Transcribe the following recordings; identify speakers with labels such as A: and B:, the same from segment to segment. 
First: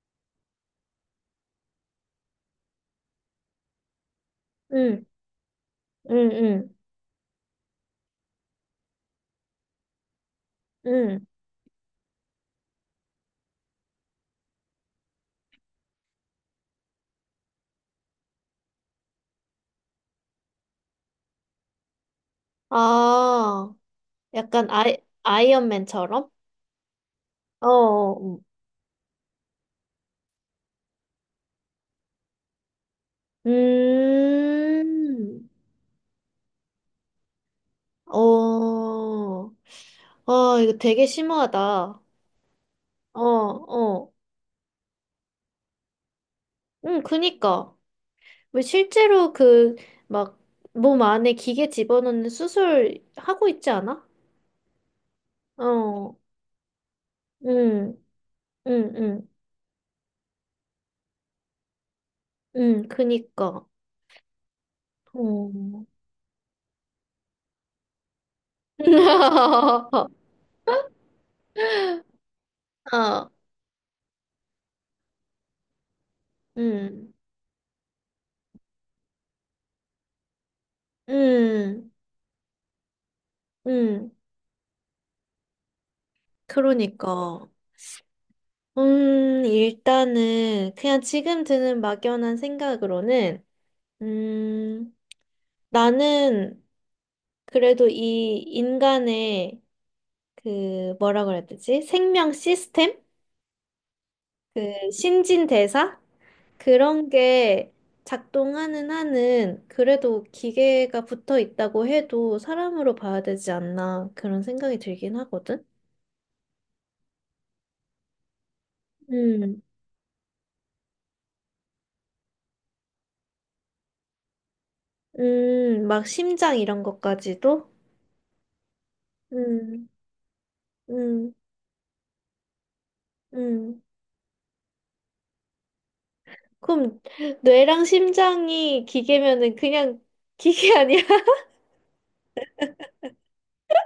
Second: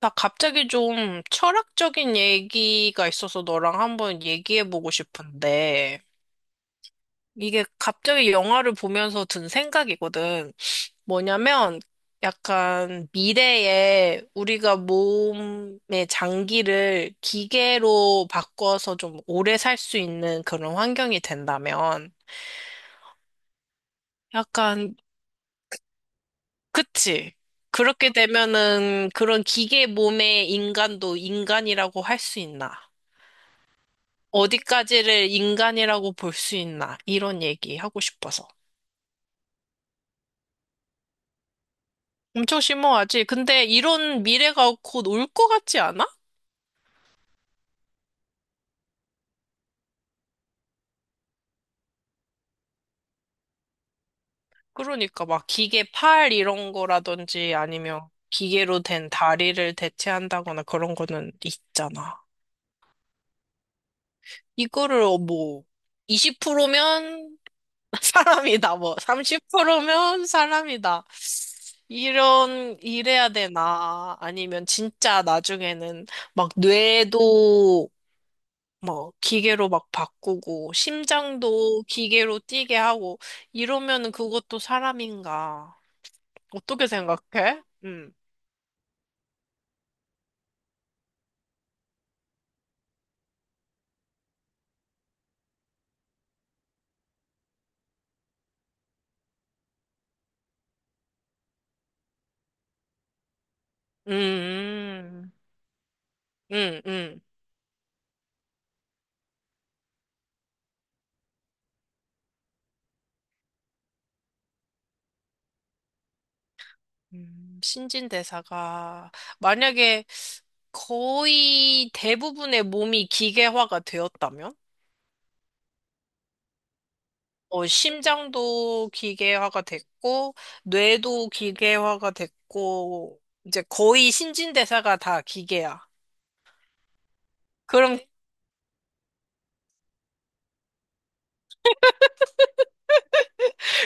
A: 나 갑자기 좀 철학적인 얘기가 있어서 너랑 한번 얘기해보고
B: 응,
A: 싶은데,
B: 응, 응,
A: 이게 갑자기 영화를 보면서 든 생각이거든.
B: 응.
A: 뭐냐면, 약간 미래에 우리가 몸의 장기를 기계로 바꿔서 좀 오래 살 수 있는 그런 환경이 된다면,
B: 아, 약간
A: 약간,
B: 아이언맨처럼?
A: 그치?
B: 어,
A: 그렇게
B: 어, 어.
A: 되면은 그런 기계 몸의 인간도 인간이라고 할 수 있나? 어디까지를
B: 음,
A: 인간이라고 볼 수 있나? 이런 얘기 하고 싶어서.
B: 어, 아, 이거 되게 심하다. 어,
A: 엄청 심오하지? 근데
B: 어.
A: 이런 미래가 곧 올 것 같지 않아?
B: 응, 그니까. 왜 실제로 그, 막, 몸 안에 기계 집어넣는 수술 하고 있지 않아?
A: 그러니까 막 기계
B: 어,
A: 팔 이런 거라든지
B: 응,
A: 아니면 기계로
B: 응,
A: 된
B: 응,
A: 다리를 대체한다거나 그런 거는 있잖아.
B: 응, 그니까.
A: 이거를 어, 뭐
B: 어.
A: 20%면 사람이다, 뭐 30%면 사람이다. 이런, 이래야
B: 어,
A: 되나? 아니면 진짜 나중에는 막
B: 응,
A: 뇌도 뭐 기계로 막 바꾸고 심장도
B: 응.
A: 기계로 뛰게 하고
B: 음,
A: 이러면은 그것도 사람인가? 어떻게
B: 그러니까.
A: 생각해? 음.
B: 일단은 그냥 지금 드는 막연한 생각으로는, 음, 나는 그래도 이 인간의 그 뭐라 그래야 되지? 생명 시스템? 그
A: 음.
B: 신진대사?
A: 음.
B: 그런
A: 음.
B: 게 작동하는 한은 그래도 기계가 붙어 있다고 해도 사람으로 봐야 되지 않나 그런 생각이 들긴 하거든?
A: 음. 신진대사가
B: 음,
A: 만약에 거의 대부분의 몸이 기계화가 되었다면?
B: 막 심장 이런
A: 어,
B: 것까지도?
A: 심장도 기계화가
B: 음.
A: 됐고, 뇌도
B: 음,
A: 기계화가 됐고, 이제
B: 음.
A: 거의 신진대사가 다 기계야.
B: 그럼 뇌랑
A: 그럼
B: 심장이 기계면은 그냥 기계 아니야?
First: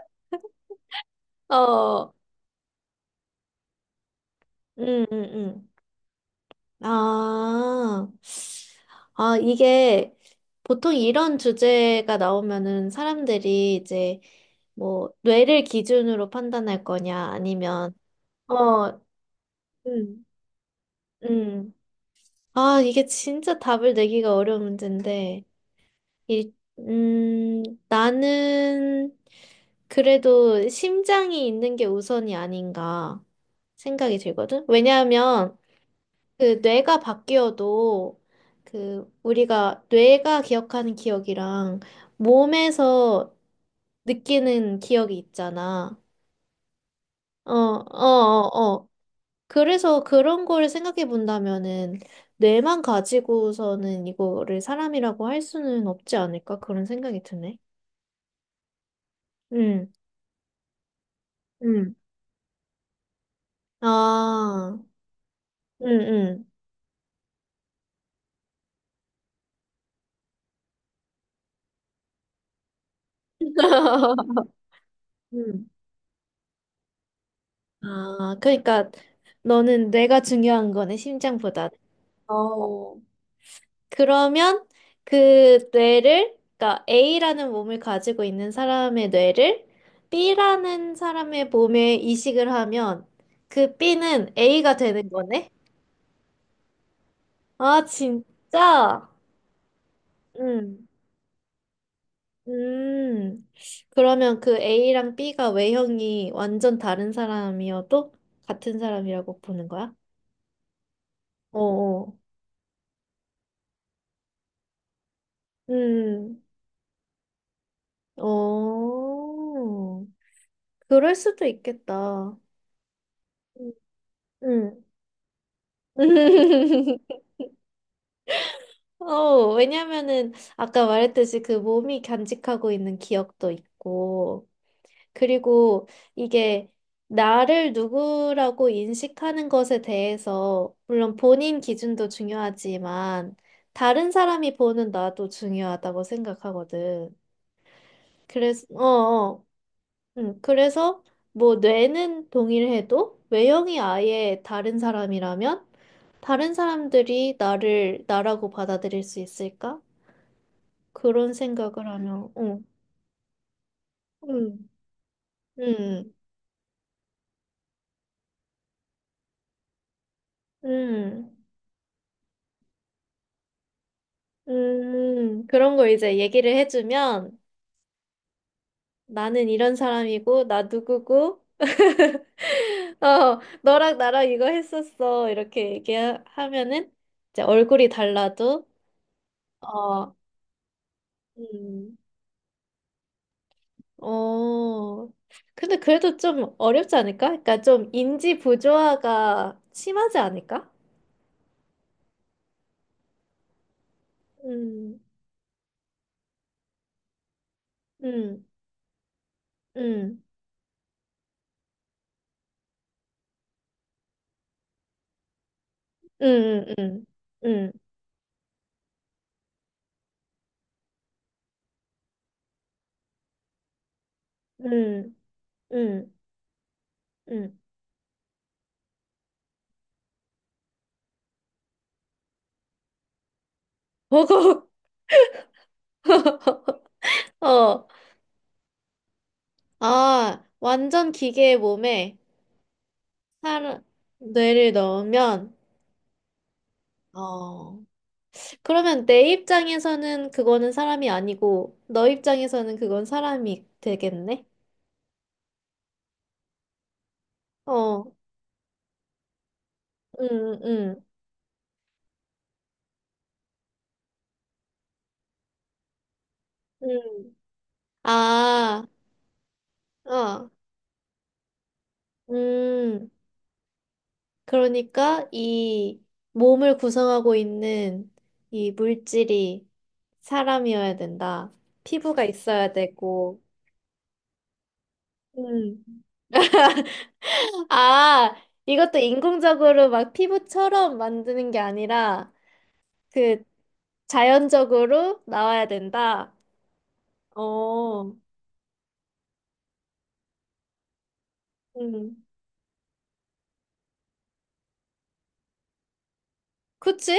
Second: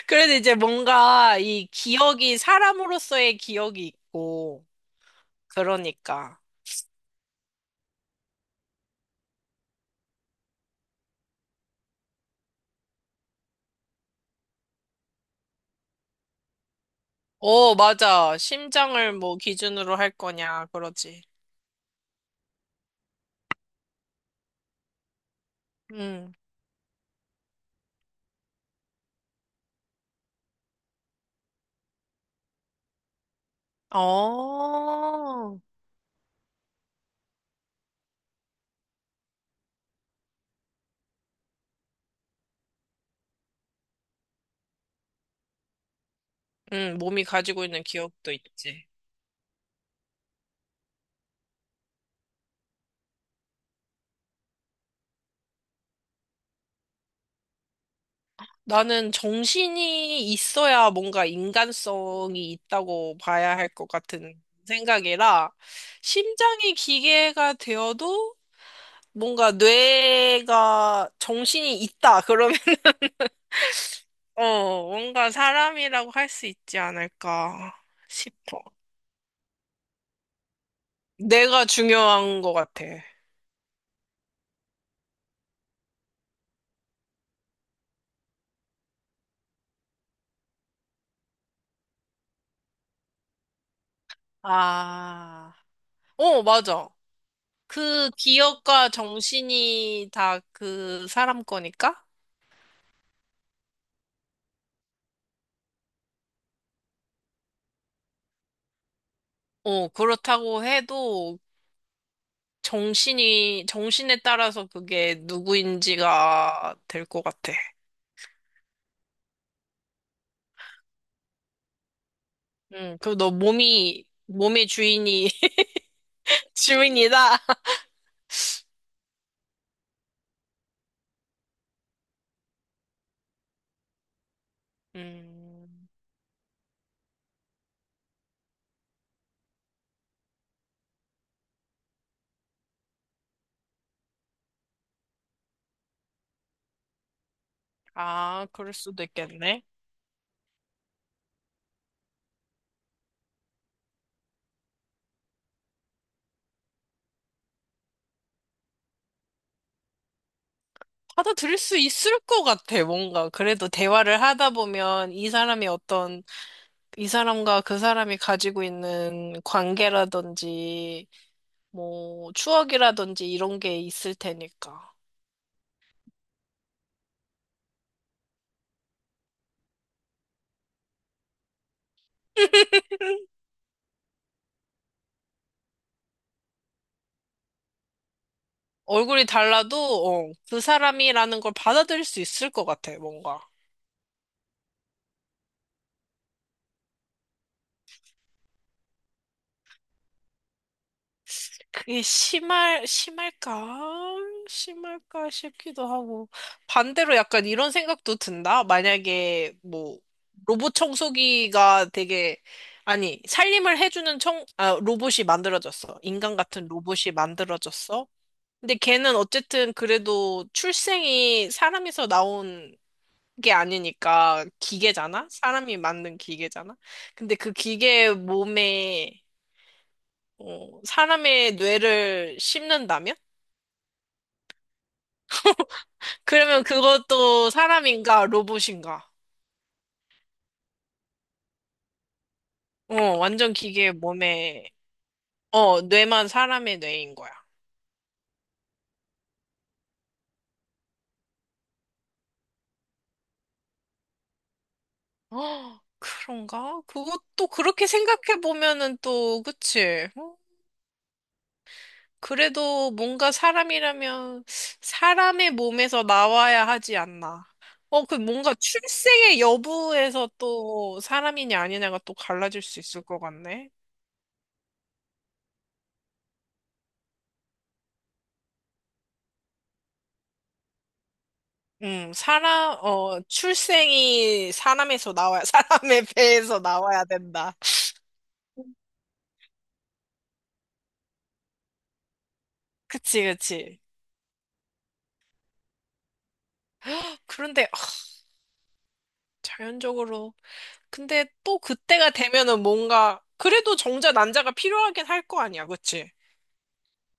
A: 그래도 이제 뭔가 이
B: 어,
A: 기억이 사람으로서의 기억이 있고,
B: 음, 음, 음.
A: 그러니까.
B: 아, 아, 이게 보통 이런 주제가 나오면은 사람들이 이제 뭐 뇌를 기준으로 판단할 거냐
A: 어,
B: 아니면
A: 맞아.
B: 어,
A: 심장을 뭐 기준으로 할
B: 음,
A: 거냐, 그러지.
B: 음. 아, 이게 진짜 답을 내기가 어려운 문제인데.
A: 응.
B: 일, 음, 나는 그래도 심장이 있는 게 우선이 아닌가 생각이 들거든. 왜냐하면
A: 어.
B: 그 뇌가 바뀌어도 그 우리가 뇌가 기억하는 기억이랑 몸에서 느끼는 기억이 있잖아.
A: 응, 몸이
B: 어,
A: 가지고 있는
B: 어,
A: 기억도
B: 어,
A: 있지.
B: 어. 그래서 그런 거를 생각해 본다면은 뇌만 가지고서는 이거를 사람이라고 할 수는 없지 않을까 그런 생각이 드네.
A: 나는
B: 음.
A: 정신이 있어야 뭔가
B: 음.
A: 인간성이 있다고 봐야 할 것 같은
B: 아,
A: 생각이라,
B: 응, 응.
A: 심장이 기계가 되어도 뭔가 뇌가 정신이 있다. 어, 뭔가
B: 응.
A: 사람이라고 할 수 있지 않을까
B: 아,
A: 싶어.
B: 그러니까 너는 뇌가 중요한 거네,
A: 내가
B: 심장보다.
A: 중요한 것 같아.
B: 어, 그러면 그 뇌를, 그러니까 A라는 몸을 가지고 있는 사람의 뇌를 B라는 사람의 몸에 이식을 하면 그 B는 A가 되는 거네?
A: 아, 어, 맞아.
B: 아,
A: 그 기억과
B: 진짜?
A: 정신이 다
B: 응.
A: 그 사람 거니까?
B: 음, 그러면 그 A랑 B가 외형이 완전 다른 사람이어도 같은 사람이라고 보는
A: 어,
B: 거야?
A: 그렇다고 해도
B: 어어.
A: 정신에 따라서 그게
B: 음,
A: 누구인지가 될 것 같아.
B: 어. 그럴 수도 있겠다.
A: 응, 그리고 너 몸의
B: 음.
A: 주인이, 주인이다.
B: 어, 왜냐면은 아까 말했듯이 그 몸이 간직하고 있는 기억도 있고, 그리고
A: 음,
B: 이게 나를 누구라고 인식하는 것에 대해서, 물론 본인 기준도 중요하지만, 다른 사람이 보는 나도 중요하다고 생각하거든.
A: 아,
B: 그래서,
A: 그럴
B: 어,
A: 수도
B: 어.
A: 있겠네.
B: 응, 그래서 뭐 뇌는 동일해도 외형이 아예 다른 사람이라면 다른 사람들이 나를 나라고 받아들일 수 있을까? 그런
A: 받아들일 수
B: 생각을
A: 있을
B: 하면,
A: 것
B: 응,
A: 같아, 뭔가. 그래도 대화를 하다
B: 응,
A: 보면 이 사람이
B: 응,
A: 어떤, 이 사람과 그 사람이 가지고 있는 관계라든지,
B: 응.
A: 뭐, 추억이라든지 이런 게 있을 테니까.
B: 그런 거 이제 얘기를 해주면 나는 이런 사람이고, 나 누구고, 어, 너랑 나랑 이거 했었어. 이렇게 얘기하면은 이제 얼굴이 달라도,
A: 얼굴이 달라도,
B: 어,
A: 어, 그 사람이라는 걸
B: 음,
A: 받아들일 수 있을 것 같아, 뭔가.
B: 어. 근데 그래도 좀 어렵지 않을까? 그러니까 좀 인지 부조화가 심하지 않을까?
A: 심할까?
B: 음,
A: 심할까 싶기도 하고. 반대로 약간 이런 생각도
B: 음,
A: 든다? 만약에 뭐,
B: 음,
A: 로봇 청소기가 되게, 아니, 살림을 해주는 청, 아, 로봇이 만들어졌어. 인간
B: 음,
A: 같은
B: 음,
A: 로봇이
B: 음,
A: 만들어졌어. 근데 걔는 어쨌든 그래도 출생이 사람에서 나온 게 아니니까
B: 음, 음,
A: 기계잖아? 사람이
B: 음,
A: 만든 기계잖아? 근데 그
B: 음.
A: 기계 몸에, 어, 사람의 뇌를 심는다면?
B: 버거.
A: 그러면 그것도
B: 어.
A: 사람인가 로봇인가?
B: 아, 완전 기계의 몸에
A: 어, 완전
B: 살,
A: 기계 몸에,
B: 뇌를 넣으면,
A: 어, 뇌만 사람의 뇌인 거야.
B: 어, 그러면 내 입장에서는 그거는 사람이 아니고, 너 입장에서는 그건 사람이 되겠네?
A: 어, 그런가? 그것도 그렇게
B: 어,
A: 생각해 보면은 또, 그치? 어?
B: 음, 음,
A: 그래도 뭔가 사람이라면 사람의 몸에서 나와야 하지
B: 음.
A: 않나. 어, 그 뭔가
B: 아,
A: 출생의 여부에서
B: 어,
A: 또 사람이냐 아니냐가 또 갈라질 수 있을
B: 음.
A: 것 같네.
B: 그러니까 이 몸을 구성하고 있는 이 물질이 사람이어야 된다. 피부가 있어야
A: 사람, 어,
B: 되고,
A: 출생이 사람에서 나와야,
B: 음.
A: 사람의 배에서 나와야 된다.
B: 아, 이것도 인공적으로 막 피부처럼 만드는 게 아니라
A: 그치,
B: 그
A: 그치.
B: 자연적으로 나와야 된다.
A: 그런데, 아,
B: 어,
A: 자연적으로. 근데 또 그때가
B: 음,
A: 되면은 뭔가, 그래도 정자 난자가 필요하긴 할 거 아니야, 그치?
B: 그치?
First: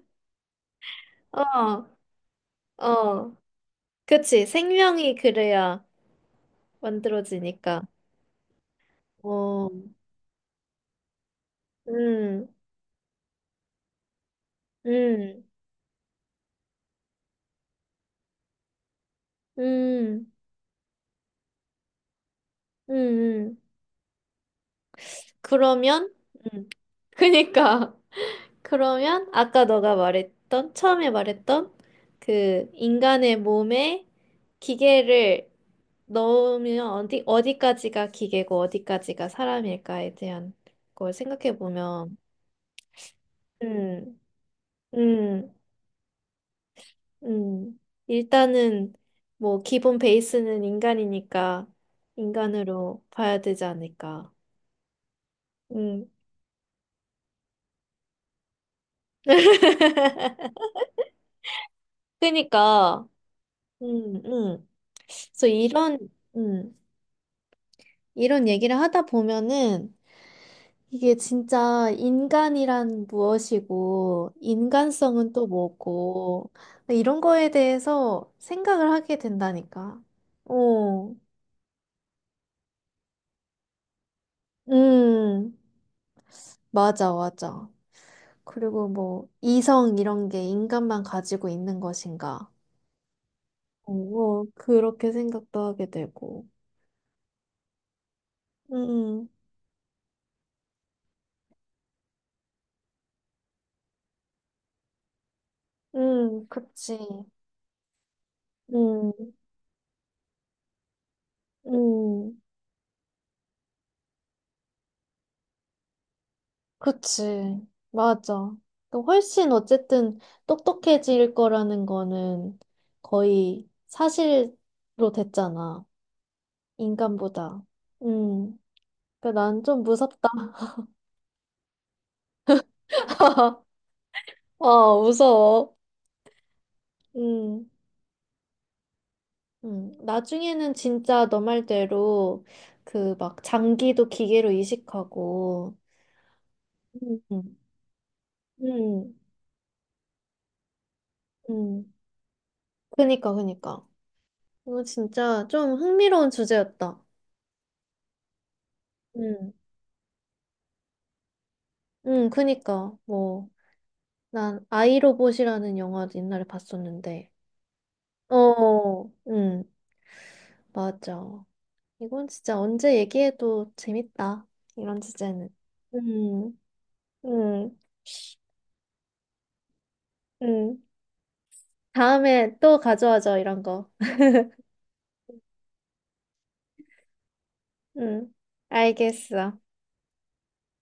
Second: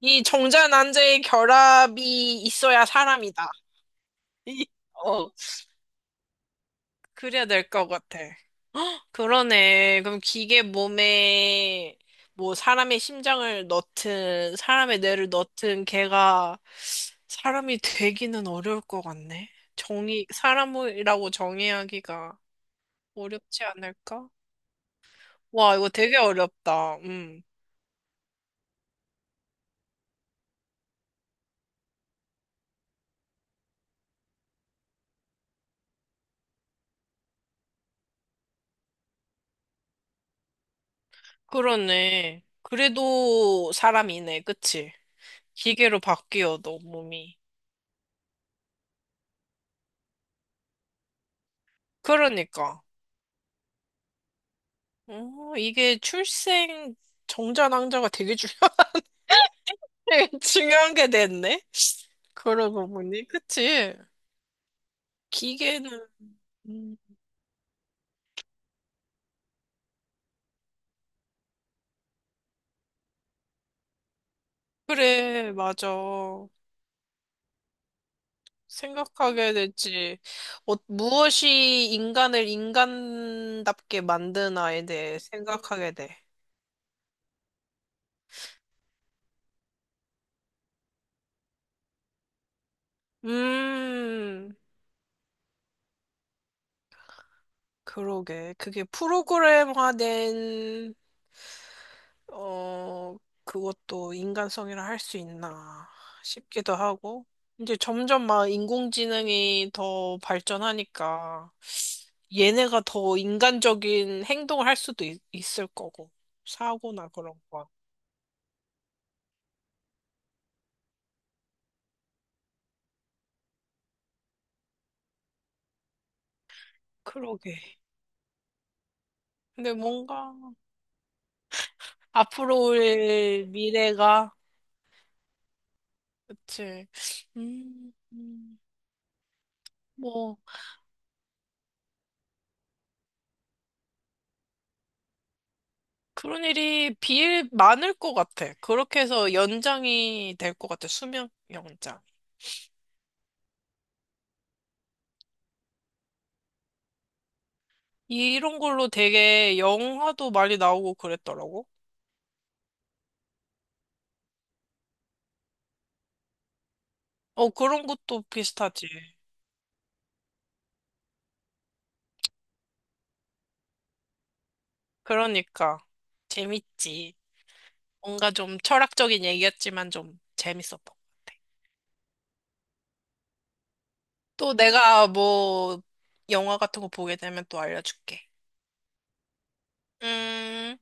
A: 이 정자 난자의
B: 어,
A: 결합이 있어야
B: 어,
A: 사람이다.
B: 그치.
A: 이-
B: 생명이
A: 어,
B: 그래야
A: 그래야 될
B: 만들어지니까.
A: 것 같아.
B: 어,
A: 그러네. 그럼 기계 몸에
B: 음,
A: 뭐 사람의 심장을 넣든 사람의 뇌를
B: 음,
A: 넣든 걔가 사람이 되기는 어려울 것 같네. 정의,
B: 음,
A: 사람이라고 정의하기가
B: 음, 음.
A: 어렵지 않을까? 와, 이거
B: 그러면,
A: 되게
B: 음,
A: 어렵다. 음.
B: 그니까. 그러면 아까 너가 말했던, 처음에 말했던 그 인간의 몸에 기계를 넣으면 어디, 어디까지가 기계고 어디까지가 사람일까에 대한 걸 생각해 보면,
A: 그러네. 그래도
B: 음,
A: 사람이네. 그치?
B: 음,
A: 기계로 바뀌어도 몸이.
B: 음. 일단은 뭐 기본 베이스는 인간이니까
A: 그러니까.
B: 인간으로 봐야 되지 않을까.
A: 어, 이게
B: 음.
A: 출생 정자 낭자가 되게 중요하다. 되게 중요한 게 됐네. 그러고
B: 그니까,
A: 보니, 그치?
B: 음, 음. 그래서 이런,
A: 기계는,
B: 음.
A: 음,
B: 이런 얘기를 하다 보면은 이게 진짜 인간이란 무엇이고 인간성은 또
A: 그래, 맞아.
B: 뭐고 이런 거에 대해서 생각을 하게
A: 생각하게
B: 된다니까.
A: 됐지. 어,
B: 어,
A: 무엇이 인간을 인간답게 만드나에 대해
B: 음,
A: 생각하게 돼.
B: 맞아, 맞아. 그리고 뭐 이성 이런 게 인간만 가지고 있는 것인가? 어, 어,
A: 음,
B: 그렇게 생각도 하게 되고.
A: 그러게. 그게
B: 음,
A: 프로그램화된, 어, 그것도 인간성이라 할 수 있나 싶기도
B: 그치.
A: 하고. 이제 점점 막
B: 음,
A: 인공지능이 더 발전하니까.
B: 음.
A: 얘네가 더 인간적인 행동을 할 수도 있을 거고. 사고나 그런
B: 그치.
A: 거.
B: 맞아. 그 훨씬 어쨌든 똑똑해질 거라는 거는 거의 사실로 됐잖아.
A: 그러게.
B: 인간보다. 음. 그러니까 난
A: 근데
B: 좀 무섭다.
A: 뭔가 앞으로의 미래가
B: 어, 무서워.
A: 그치.
B: 음.
A: 음, 음,
B: 음.
A: 뭐
B: 나중에는 진짜 너 말대로 그 막 장기도 기계로 이식하고.
A: 그런 일이 비일
B: 음.
A: 많을 것 같아. 그렇게
B: 음.
A: 해서 연장이 될 것 같아. 수명
B: 음.
A: 연장.
B: 그니까, 그니까. 이거 진짜 좀 흥미로운 주제였다.
A: 이런 걸로
B: 음.
A: 되게 영화도 많이 나오고 그랬더라고.
B: 그니까, 뭐. 난 아이로봇이라는 영화 옛날에 봤었는데.
A: 어, 그런 것도 비슷하지.
B: 어, 응, 맞아. 이건 진짜 언제 얘기해도 재밌다. 이런 주제는.
A: 그러니까
B: 음,
A: 재밌지.
B: 음,
A: 뭔가 좀 철학적인 얘기였지만 좀 재밌었던
B: 음.
A: 것 같아.
B: 다음에 또 가져와줘, 이런 거.
A: 또 내가 뭐 영화 같은 거 보게 되면 또 알려줄게.
B: 음, 알겠어.
A: 음.